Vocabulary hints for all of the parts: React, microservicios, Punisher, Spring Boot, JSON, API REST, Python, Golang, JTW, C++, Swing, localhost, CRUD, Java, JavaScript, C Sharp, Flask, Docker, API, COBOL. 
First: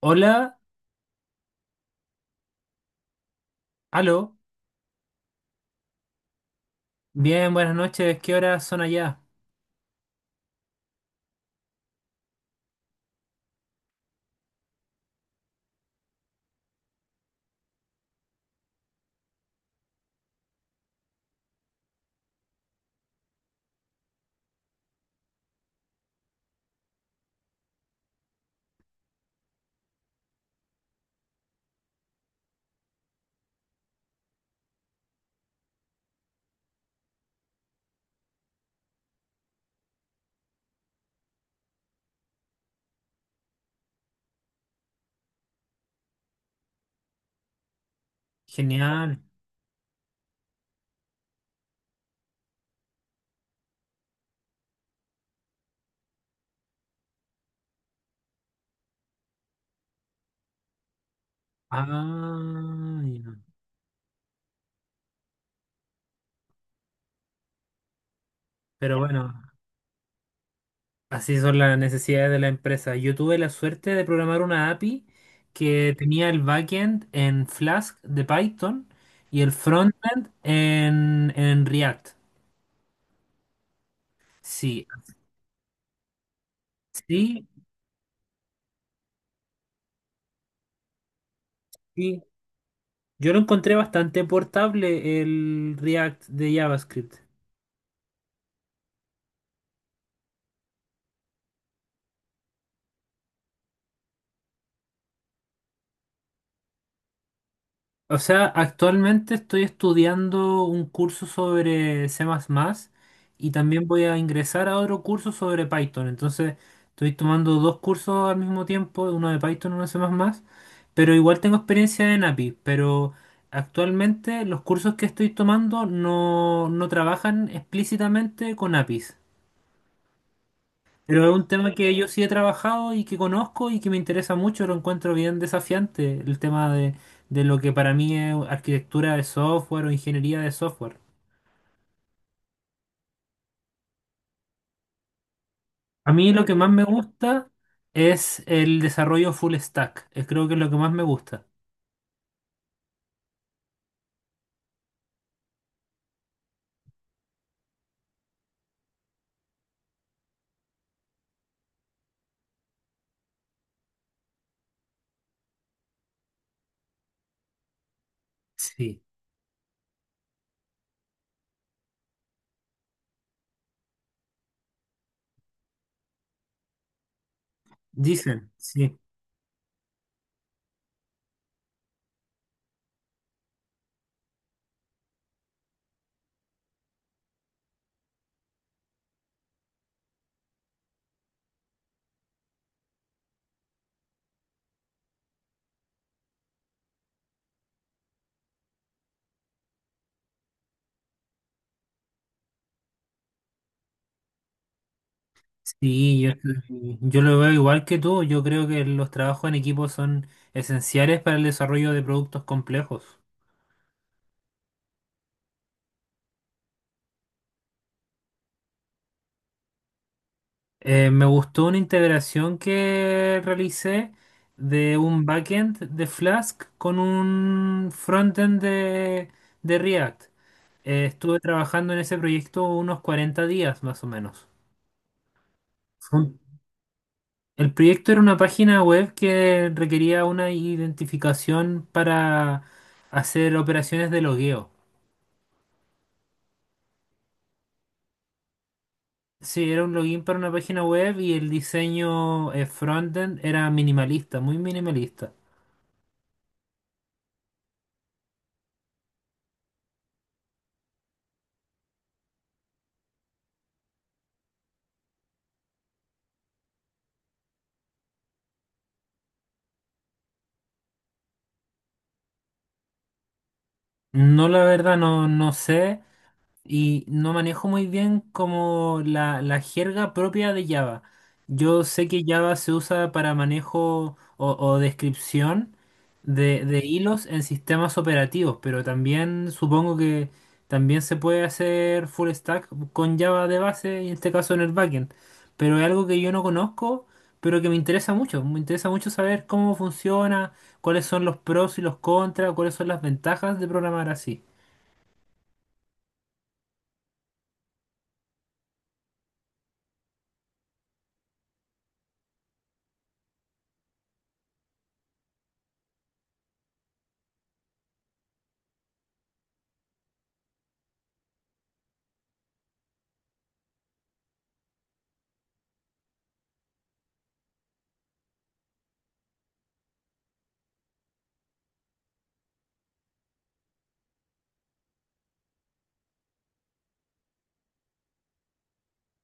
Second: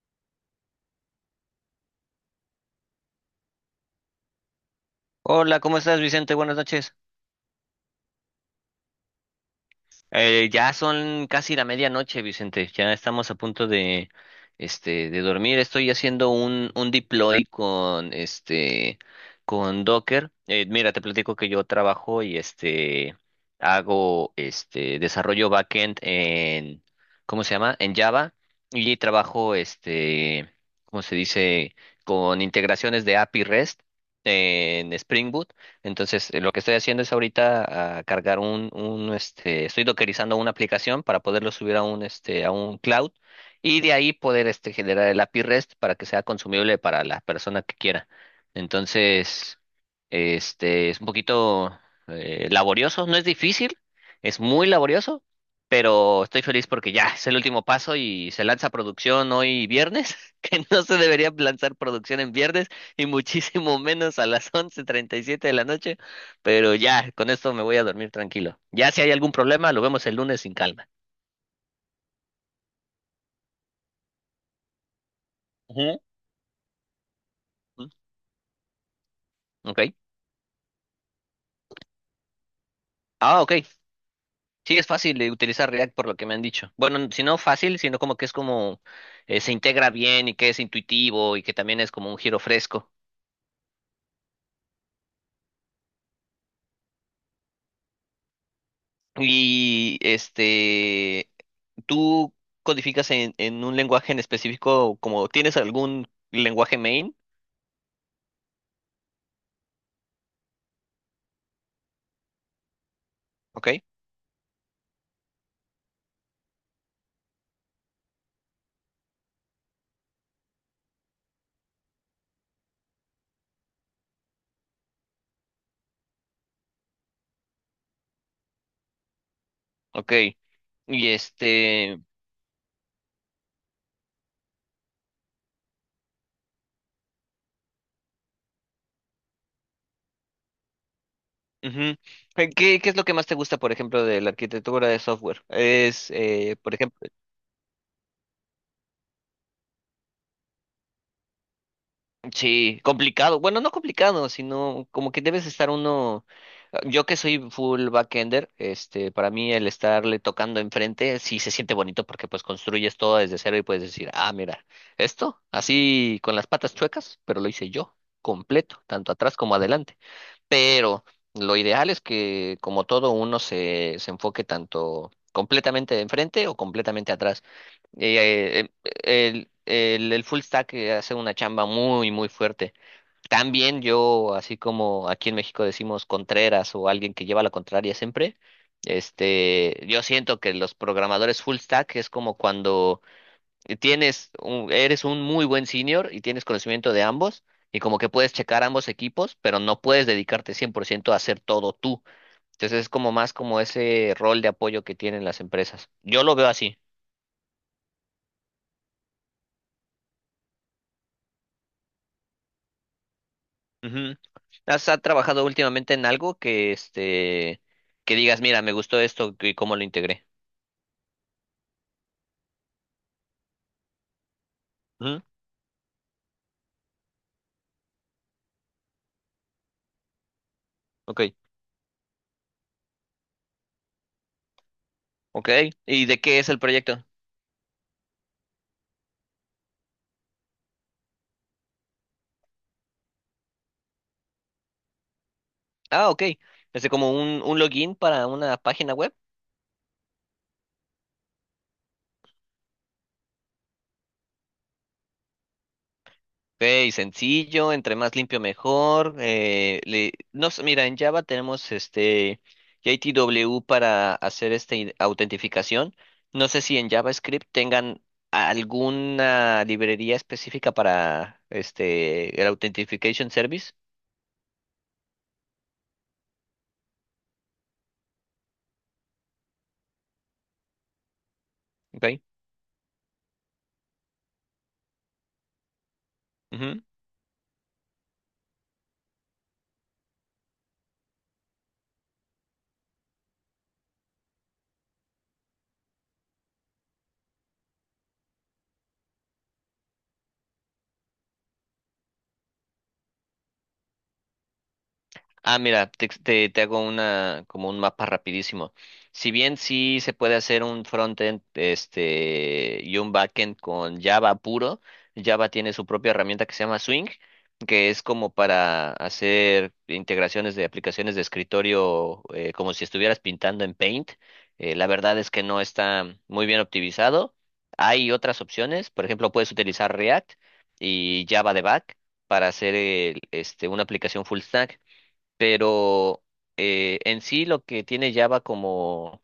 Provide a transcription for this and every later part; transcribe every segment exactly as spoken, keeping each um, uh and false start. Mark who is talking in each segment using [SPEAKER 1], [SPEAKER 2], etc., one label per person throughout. [SPEAKER 1] Hola, aló,
[SPEAKER 2] Hola, ¿cómo estás, Vicente? Buenas noches.
[SPEAKER 1] bien, buenas noches, ¿qué horas son allá?
[SPEAKER 2] Eh, ya son casi la medianoche, Vicente. Ya estamos a punto de, este, de dormir. Estoy haciendo un, un deploy con, este, con Docker. Eh, mira, te platico que yo trabajo y, este, hago, este, desarrollo backend en, ¿cómo se llama? En Java. Y trabajo, este, ¿cómo se dice? Con integraciones de A P I REST en Spring Boot. Entonces, eh, lo que estoy haciendo es ahorita ah, cargar un, un, este, estoy dockerizando una aplicación para poderlo subir a un, este, a un cloud y de ahí poder, este, generar el A P I REST para que sea consumible para la persona que quiera.
[SPEAKER 1] Genial.
[SPEAKER 2] Entonces, este, es un poquito eh, laborioso, no es difícil, es muy laborioso, pero estoy feliz porque ya es el último paso y se lanza producción hoy viernes, que no se debería lanzar producción en viernes
[SPEAKER 1] Ah,
[SPEAKER 2] y
[SPEAKER 1] ya.
[SPEAKER 2] muchísimo menos a las once treinta y siete de la noche, pero ya, con esto me voy a dormir tranquilo. Ya
[SPEAKER 1] Pero
[SPEAKER 2] si hay algún
[SPEAKER 1] bueno,
[SPEAKER 2] problema, lo vemos el lunes sin calma.
[SPEAKER 1] así son las necesidades de la empresa. Yo tuve la suerte de programar una A P I que
[SPEAKER 2] Ujú.
[SPEAKER 1] tenía el backend en
[SPEAKER 2] ¿Mm?
[SPEAKER 1] Flask de Python y el
[SPEAKER 2] ¿Ok?
[SPEAKER 1] frontend en, en React.
[SPEAKER 2] Ah, ok. Sí,
[SPEAKER 1] Sí,
[SPEAKER 2] es fácil de utilizar React por lo que me han dicho. Bueno, n- si no
[SPEAKER 1] sí,
[SPEAKER 2] fácil, sino como que es como eh, se integra bien y que es intuitivo y que también es como un
[SPEAKER 1] sí.
[SPEAKER 2] giro fresco.
[SPEAKER 1] Yo lo encontré bastante portable el React de JavaScript.
[SPEAKER 2] Y este, ¿tú codificas en, en un lenguaje en específico, como tienes algún lenguaje main?
[SPEAKER 1] O sea, actualmente estoy estudiando un curso sobre C++ y
[SPEAKER 2] Ok,
[SPEAKER 1] también voy a ingresar a otro curso sobre Python. Entonces, estoy tomando dos cursos al mismo tiempo, uno de Python y uno de C++, pero igual tengo experiencia en A P I, pero actualmente los cursos que estoy tomando no, no trabajan explícitamente con A P Is.
[SPEAKER 2] ok. Y
[SPEAKER 1] Pero es un tema que
[SPEAKER 2] este,
[SPEAKER 1] yo sí he trabajado y que conozco y que me interesa mucho, lo encuentro bien desafiante, el tema de, de lo que para mí es arquitectura de software o ingeniería de software.
[SPEAKER 2] Ujú. Eh, ¿Qué, qué es lo que más te gusta, por ejemplo, de la arquitectura de software? Es,
[SPEAKER 1] A mí lo que
[SPEAKER 2] eh,
[SPEAKER 1] más
[SPEAKER 2] por
[SPEAKER 1] me
[SPEAKER 2] ejemplo,
[SPEAKER 1] gusta es el desarrollo full stack, eh, creo que es lo que más me gusta.
[SPEAKER 2] sí, complicado. Bueno, no complicado, sino como que debes estar uno. Yo que soy full backender, este, para mí el estarle tocando enfrente sí se siente bonito porque pues construyes todo desde cero y puedes decir, ah, mira, esto así con las patas chuecas, pero lo hice yo, completo,
[SPEAKER 1] Sí,
[SPEAKER 2] tanto atrás como adelante. Pero lo ideal es que como todo uno se, se enfoque tanto completamente de enfrente o completamente atrás.
[SPEAKER 1] dicen,
[SPEAKER 2] Eh, eh,
[SPEAKER 1] sí,
[SPEAKER 2] el, el, el full stack eh, hace una chamba muy, muy fuerte. También yo, así como aquí en México decimos contreras o alguien que lleva la contraria siempre, este, yo siento que los programadores full stack es como cuando eh, tienes un- eres un muy buen senior y tienes conocimiento de ambos y como que puedes checar ambos equipos, pero no puedes dedicarte cien por ciento a hacer todo tú. Entonces es como más como ese rol de apoyo que tienen las empresas.
[SPEAKER 1] sí,
[SPEAKER 2] Yo
[SPEAKER 1] yo,
[SPEAKER 2] lo veo así.
[SPEAKER 1] yo lo veo igual que tú, yo creo que los trabajos en equipo son esenciales para el desarrollo de productos complejos.
[SPEAKER 2] Ujú. ¿Has ha trabajado últimamente en algo que este que digas, mira, me gustó esto y cómo lo integré?
[SPEAKER 1] Eh, me gustó una integración que realicé de
[SPEAKER 2] Ujú.
[SPEAKER 1] un backend de Flask con un frontend de, de React. Eh,
[SPEAKER 2] Ok,
[SPEAKER 1] estuve trabajando en ese proyecto unos cuarenta días más o menos.
[SPEAKER 2] ok. ¿Y de
[SPEAKER 1] Fue un-
[SPEAKER 2] qué es el proyecto?
[SPEAKER 1] El proyecto era una página web que requería una identificación para hacer operaciones de logueo.
[SPEAKER 2] Ah, ok. Es como un, un login para una página web.
[SPEAKER 1] Sí, era un login para una página web y el diseño eh, frontend era minimalista, muy minimalista.
[SPEAKER 2] Ok, sencillo, entre más limpio mejor. Eh, le- no sé, mira, en Java tenemos este J T W para hacer esta autentificación. No sé si en JavaScript tengan alguna librería específica para este el Authentication Service.
[SPEAKER 1] No, la verdad, no, no sé. Y no manejo muy bien como la, la jerga propia de Java. Yo sé
[SPEAKER 2] Ok.
[SPEAKER 1] que Java se usa para manejo o, o descripción de, de hilos en sistemas operativos, pero también supongo que también se puede hacer full stack con Java de base, y en este caso en el backend. Pero es algo que yo no conozco, pero que me interesa mucho. Me interesa mucho saber cómo funciona, cuáles son los pros y los contras, cuáles son las ventajas de programar así.
[SPEAKER 2] Ah, mira, te, te, te hago una como un mapa rapidísimo. Si bien sí se puede hacer un frontend este y un backend con Java puro, Java tiene su propia herramienta que se llama Swing, que es como para hacer integraciones de aplicaciones de escritorio eh, como si estuvieras pintando en Paint. Eh, la verdad es que no está muy bien optimizado. Hay otras opciones, por ejemplo, puedes utilizar React y Java de back para hacer el- este, una aplicación full stack, pero eh, en sí lo que tiene Java como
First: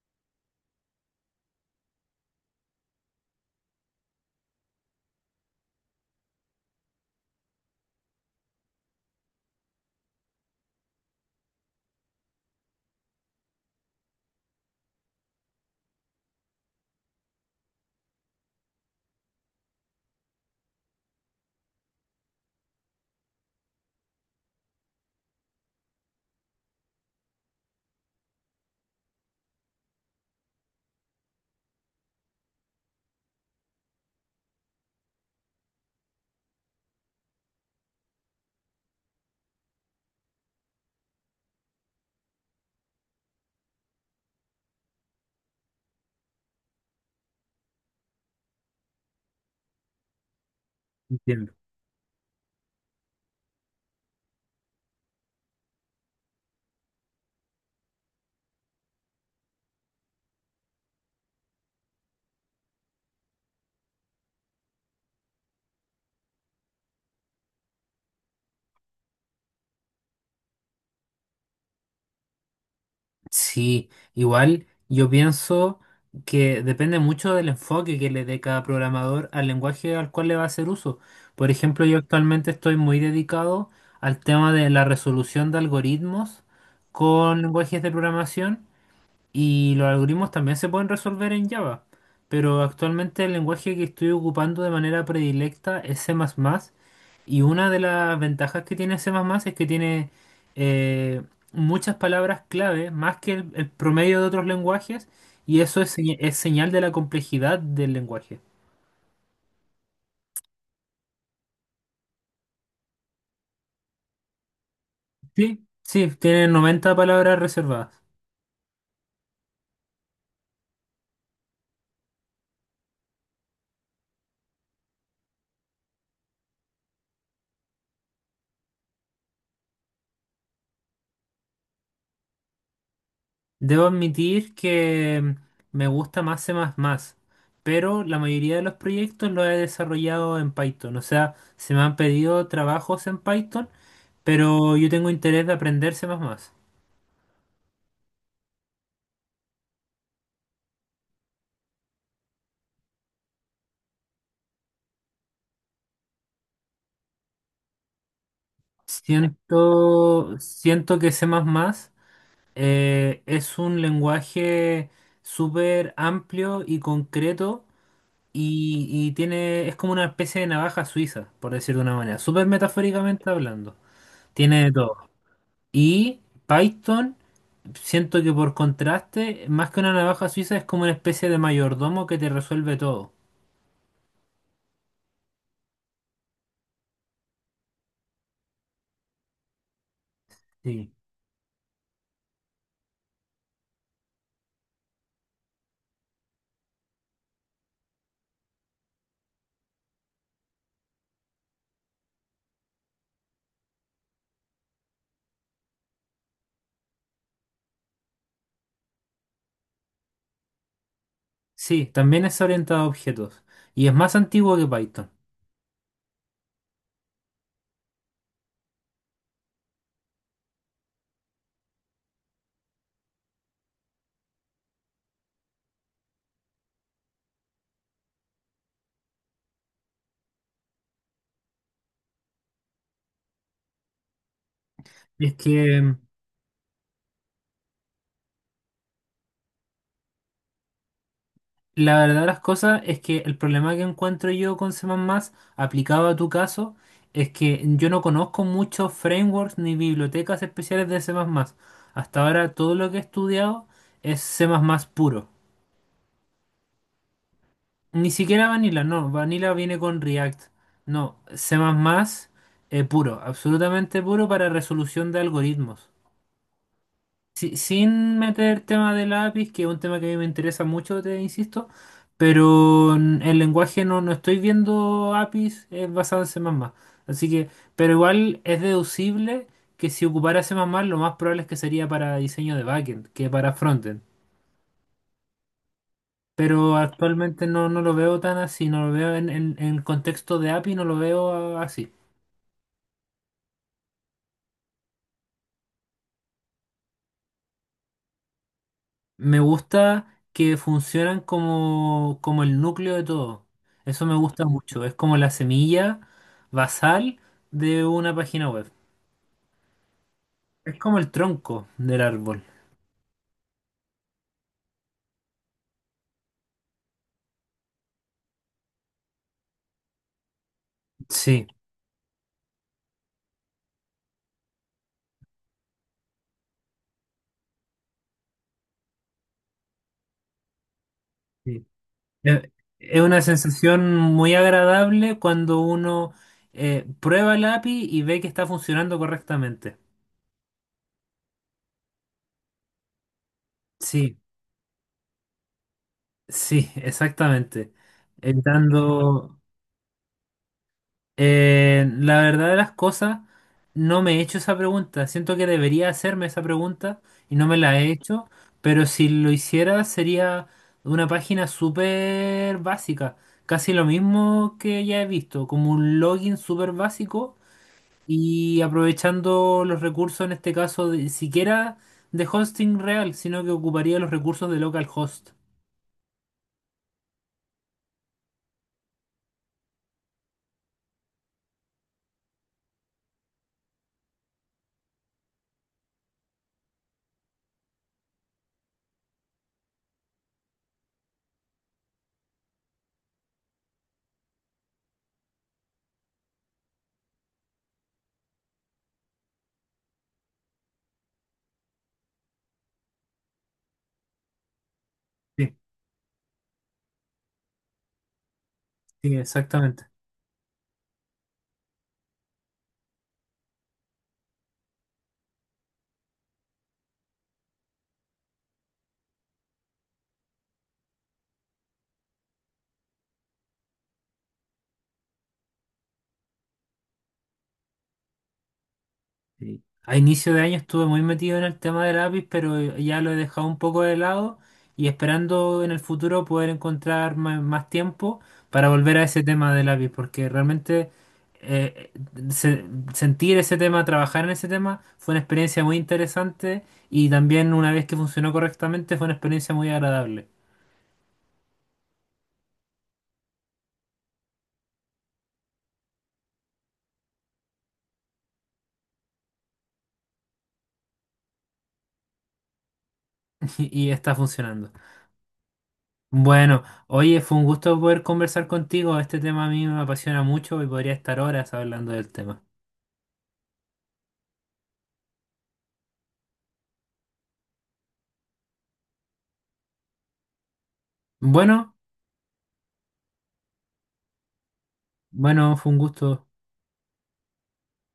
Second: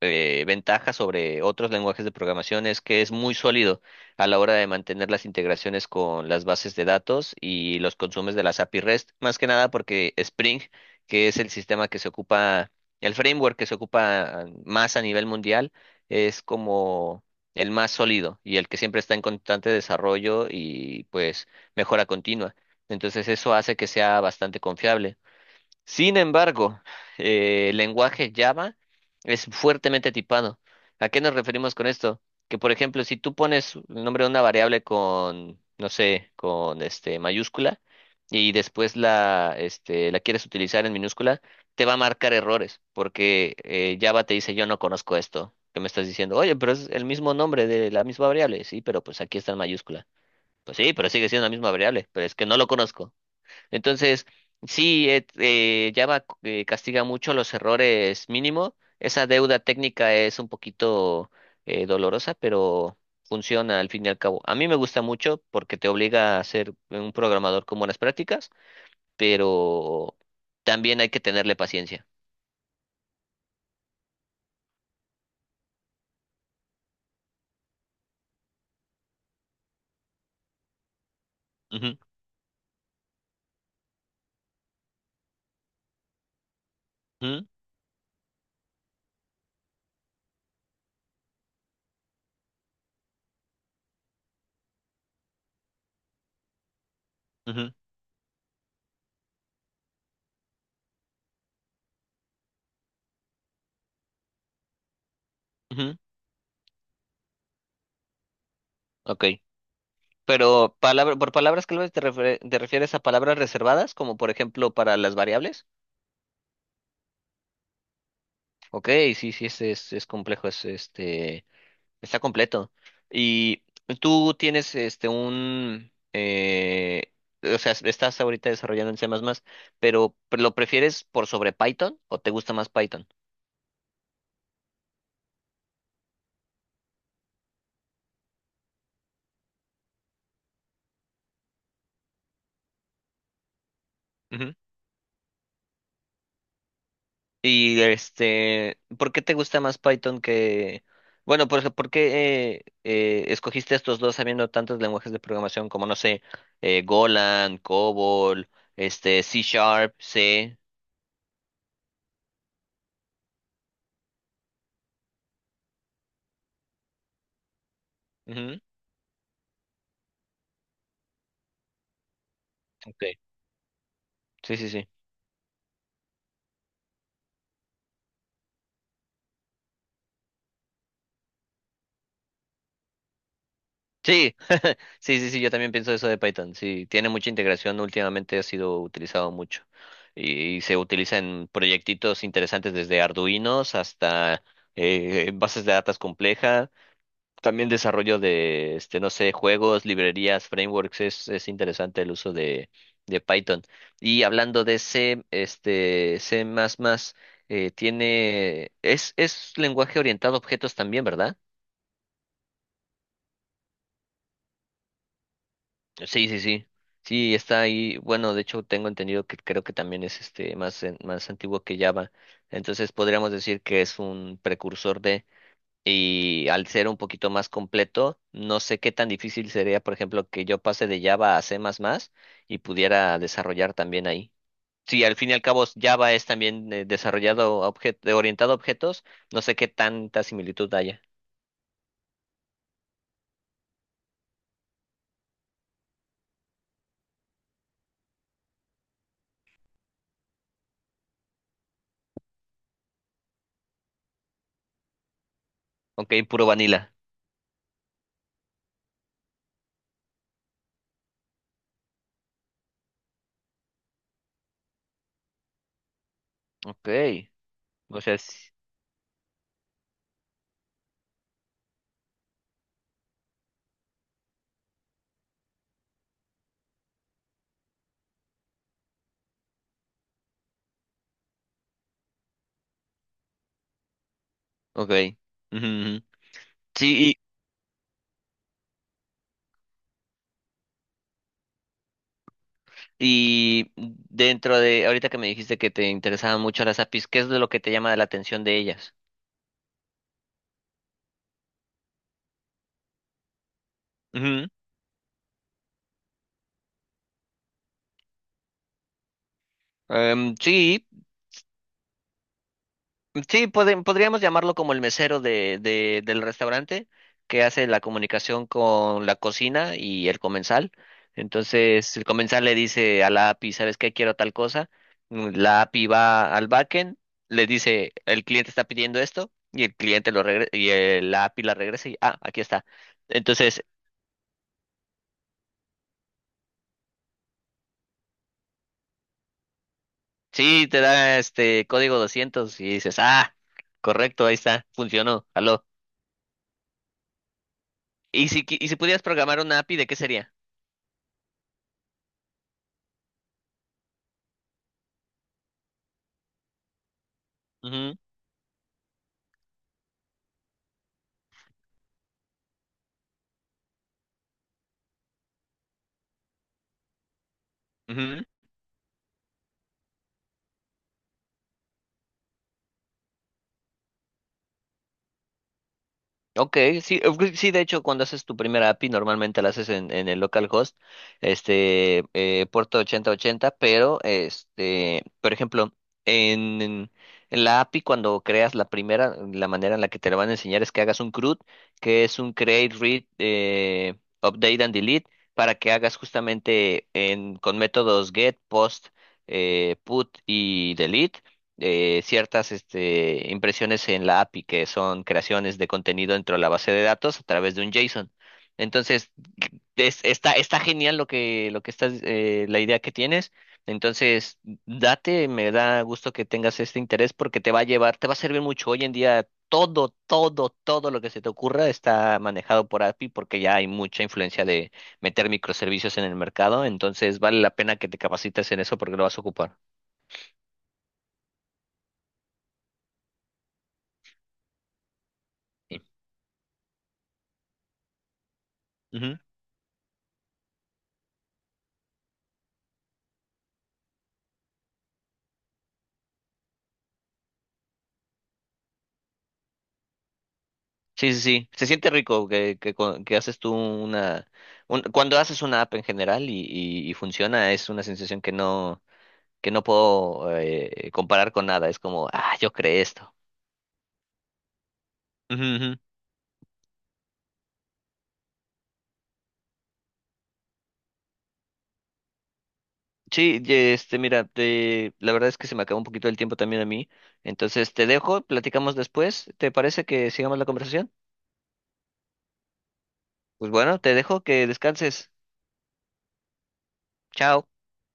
[SPEAKER 2] eh, ventaja sobre otros lenguajes de programación es que es muy sólido a la hora de mantener las integraciones con las bases de datos y los consumos de las A P I REST, más que nada porque Spring, que es el sistema que se ocupa, el framework que se ocupa más a nivel mundial, es como el más sólido y el que siempre está en constante desarrollo y pues mejora continua. Entonces eso hace que sea bastante confiable. Sin embargo, eh, el lenguaje Java es fuertemente tipado. ¿A qué nos referimos con esto? Que, por ejemplo, si tú pones el nombre de una variable con, no sé, con este mayúscula y después la, este, la quieres utilizar en minúscula, te va a marcar errores porque eh, Java te dice yo no conozco esto. ¿Que me estás diciendo? Oye, pero es el mismo nombre de la misma variable. Sí, pero pues aquí está en mayúscula. Pues sí, pero sigue siendo la
[SPEAKER 1] Entiendo.
[SPEAKER 2] misma variable, pero es que no lo conozco. Entonces, sí, eh, eh, Java eh, castiga mucho los errores mínimo. Esa deuda técnica es un poquito eh, dolorosa, pero funciona al fin y al cabo. A mí me gusta mucho porque te obliga a ser un programador con buenas prácticas, pero también hay que tenerle paciencia.
[SPEAKER 1] Sí, igual yo pienso que depende mucho del enfoque que le dé cada programador al lenguaje al cual le va a hacer uso. Por ejemplo,
[SPEAKER 2] Ujú,
[SPEAKER 1] yo actualmente estoy muy dedicado al tema de la resolución de algoritmos con
[SPEAKER 2] ujú,
[SPEAKER 1] lenguajes de programación y los algoritmos también se pueden resolver en Java, pero actualmente el lenguaje que estoy ocupando de manera predilecta es C++, y una
[SPEAKER 2] ujú,
[SPEAKER 1] de las ventajas que tiene C++ es que tiene eh, muchas palabras clave, más que el, el promedio de otros lenguajes, y eso
[SPEAKER 2] ujú.
[SPEAKER 1] es, señ- es señal de la complejidad del lenguaje.
[SPEAKER 2] Ok. Pero palabra, por palabras clave te, refie- te refieres a palabras reservadas, como por ejemplo para las
[SPEAKER 1] Sí,
[SPEAKER 2] variables.
[SPEAKER 1] sí, tiene noventa palabras reservadas.
[SPEAKER 2] Ok, sí, sí, es, es, es complejo, es este. Está completo. Y tú tienes este un eh, o sea, estás ahorita desarrollando en C++, pero ¿lo prefieres por sobre Python o te gusta más Python?
[SPEAKER 1] Debo admitir que me gusta más C++, pero la mayoría de los proyectos los he desarrollado en Python. O sea, se me han pedido trabajos en Python,
[SPEAKER 2] Ujú.
[SPEAKER 1] pero yo tengo interés de aprender C++.
[SPEAKER 2] Y este, ¿por qué te gusta más Python que bueno, por ejemplo, ¿por qué eh, eh, escogiste estos dos sabiendo tantos lenguajes de programación como no sé, eh, Golang, COBOL, este C Sharp,
[SPEAKER 1] Siento,
[SPEAKER 2] C?
[SPEAKER 1] siento que C++ eh, es un lenguaje súper amplio y concreto
[SPEAKER 2] Ujú.
[SPEAKER 1] y, y tiene, es como una especie de navaja suiza, por decir de una manera, súper
[SPEAKER 2] Ok.
[SPEAKER 1] metafóricamente hablando.
[SPEAKER 2] Sí,
[SPEAKER 1] Tiene
[SPEAKER 2] sí,
[SPEAKER 1] de
[SPEAKER 2] sí.
[SPEAKER 1] todo. Y Python, siento que por contraste, más que una navaja suiza, es como una especie de mayordomo que te resuelve todo.
[SPEAKER 2] Sí, sí, sí, sí, yo también pienso eso de Python. Sí, tiene mucha integración, últimamente ha sido utilizado mucho y, se
[SPEAKER 1] Sí.
[SPEAKER 2] utiliza en proyectitos interesantes desde Arduinos hasta eh, eh, bases de datos complejas, también desarrollo de, este, no sé, juegos, librerías, frameworks, es, es interesante el uso de, de Python. Y hablando de C, este, C++, eh, tiene, es, es lenguaje orientado a objetos también, ¿verdad?
[SPEAKER 1] Sí, también es orientado a objetos y es más antiguo que Python.
[SPEAKER 2] Sí, sí, sí. Sí, está ahí. Bueno, de hecho tengo entendido que creo que también es este más, en- más antiguo que Java. Entonces podríamos decir que es un precursor de, y al ser un poquito más completo, no sé qué tan difícil sería, por ejemplo, que yo pase de Java a C++ y pudiera desarrollar también ahbién ahí. Sí, al fin y
[SPEAKER 1] Es
[SPEAKER 2] al cabo
[SPEAKER 1] que...
[SPEAKER 2] Java es también eh, desarrollado a obje- orientado a objetos, no sé qué tanta similitud haya.
[SPEAKER 1] La verdad de las cosas es que el problema que encuentro yo con C++ aplicado a tu caso es que yo no conozco muchos frameworks ni bibliotecas especiales de C++. Hasta ahora todo lo que he estudiado es C++ puro.
[SPEAKER 2] Ok, puro vanilla.
[SPEAKER 1] Ni siquiera Vanilla, no. Vanilla viene con React. No, C++ eh, puro, absolutamente puro para resolución de algoritmos.
[SPEAKER 2] Ok.
[SPEAKER 1] Sí,
[SPEAKER 2] O
[SPEAKER 1] sin
[SPEAKER 2] sea, sí.
[SPEAKER 1] meter tema de lápiz, que es un tema que a mí me interesa mucho, te insisto, pero en el lenguaje no, no estoy viendo A P Is es basado en C++. Así que, pero igual es deducible que si ocupara C++, lo más probable es que sería para diseño de backend que para frontend.
[SPEAKER 2] Ok. Ujú, ujú.
[SPEAKER 1] Pero
[SPEAKER 2] Sí,
[SPEAKER 1] actualmente no, no lo veo tan así, no lo veo en, en, en contexto de A P I, no lo veo ah, así.
[SPEAKER 2] y dentro de, ahorita que me dijiste que te interesaban mucho las A P Is, ¿qué es de lo que te llama la atención de ellas?
[SPEAKER 1] Me gusta que funcionan como, como el núcleo de todo. Eso me gusta
[SPEAKER 2] Ujú.
[SPEAKER 1] mucho. Es como la semilla basal de una página web.
[SPEAKER 2] Em, sí,
[SPEAKER 1] Es como el tronco del árbol.
[SPEAKER 2] sí, pode- podríamos llamarlo como el mesero de, de, del restaurante que hace la comunicación con la cocina y el comensal.
[SPEAKER 1] Sí.
[SPEAKER 2] Entonces, el comensal le dice a la A P I, ¿sabes qué? Quiero tal cosa. Mm, La A P I va al backend, le dice, el cliente está pidiendo esto y el cliente lo regre y el- la A P I la
[SPEAKER 1] Sí.
[SPEAKER 2] regresa y, ah, aquí
[SPEAKER 1] Eh,
[SPEAKER 2] está.
[SPEAKER 1] Es una
[SPEAKER 2] Entonces,
[SPEAKER 1] sensación muy agradable cuando uno eh, prueba el A P I y ve que está funcionando correctamente.
[SPEAKER 2] sí, te da este código doscientos y dices, ah,
[SPEAKER 1] Sí,
[SPEAKER 2] correcto, ahí está, funcionó, aló.
[SPEAKER 1] sí, exactamente.
[SPEAKER 2] ¿Y si, qui- y si pudieras
[SPEAKER 1] Evitando,
[SPEAKER 2] programar una A P I, ¿de qué sería?
[SPEAKER 1] Eh, la verdad de las cosas, no me he hecho esa pregunta. Siento que debería hacerme esa pregunta y no me la he
[SPEAKER 2] Ujú,
[SPEAKER 1] hecho, pero si lo hiciera sería una página súper básica, casi lo mismo que ya he visto, como un login súper básico
[SPEAKER 2] ujú.
[SPEAKER 1] y aprovechando los recursos, en este caso, de- siquiera de hosting real, sino que ocuparía los recursos de localhost.
[SPEAKER 2] Ok, sí, eh, pues sí, de hecho, cuando haces tu primera A P I, normalmente la haces en, en el localhost, este, eh, puerto ochenta ochenta, pero, este, por ejemplo, en, en en la A P I, cuando creas la primera, la manera en la que te la van a enseñar es que hagas un CRUD, que es un create, read, eh, update and delete, para que hagas justamente en, con métodos get, post, eh, put y delete eh, ciertas este, impresiones en la A P I, que son
[SPEAKER 1] Sí,
[SPEAKER 2] creaciones de contenido dentro de la base de datos a través de un JSON. Entonces,
[SPEAKER 1] sí, exactamente.
[SPEAKER 2] es- está, está genial lo que, lo que estás, eh, la idea que tienes. Entonces, date, me da gusto que tengas este interés porque te va a llevar, te va a servir mucho. Hoy en día, todo, todo, todo lo que se te ocurra está manejado por A P I porque ya hay mucha influencia de meter microservicios en el mercado. Entonces, vale la pena que te capacites en eso porque lo vas a ocupar.
[SPEAKER 1] Sí. A inicio de año estuve muy metido en el tema del lápiz, pero ya lo he dejado un poco de lado y esperando en el
[SPEAKER 2] Sí.
[SPEAKER 1] futuro poder encontrar ma- más, tiempo para volver a
[SPEAKER 2] Ujú.
[SPEAKER 1] ese tema del lápiz, porque realmente eh, se- sentir ese tema, trabajar en ese tema, fue una experiencia muy interesante y también una vez que funcionó correctamente fue una experiencia muy agradable
[SPEAKER 2] Sí, sí, sí. Se siente rico que, que, cu- que haces tú una... un- Cuando haces una app en general y, y, y funciona, es una sensación que no, que no puedo eh, comparar con nada. Es como, ah, yo creé esto.
[SPEAKER 1] y está funcionando.
[SPEAKER 2] Ujú, ujú.
[SPEAKER 1] Bueno, oye, fue un gusto poder conversar contigo. Este tema a mí me apasiona mucho y podría estar horas hablando del tema.
[SPEAKER 2] Sí, y, este, mira, te- la verdad es que se me acabó un poquito el tiempo también a mí. Entonces te dejo, platicamos después. ¿Te parece que sigamos la conversación?
[SPEAKER 1] Bueno.
[SPEAKER 2] Pues bueno, te dejo que descanses.
[SPEAKER 1] Bueno, fue un gusto.
[SPEAKER 2] Chao.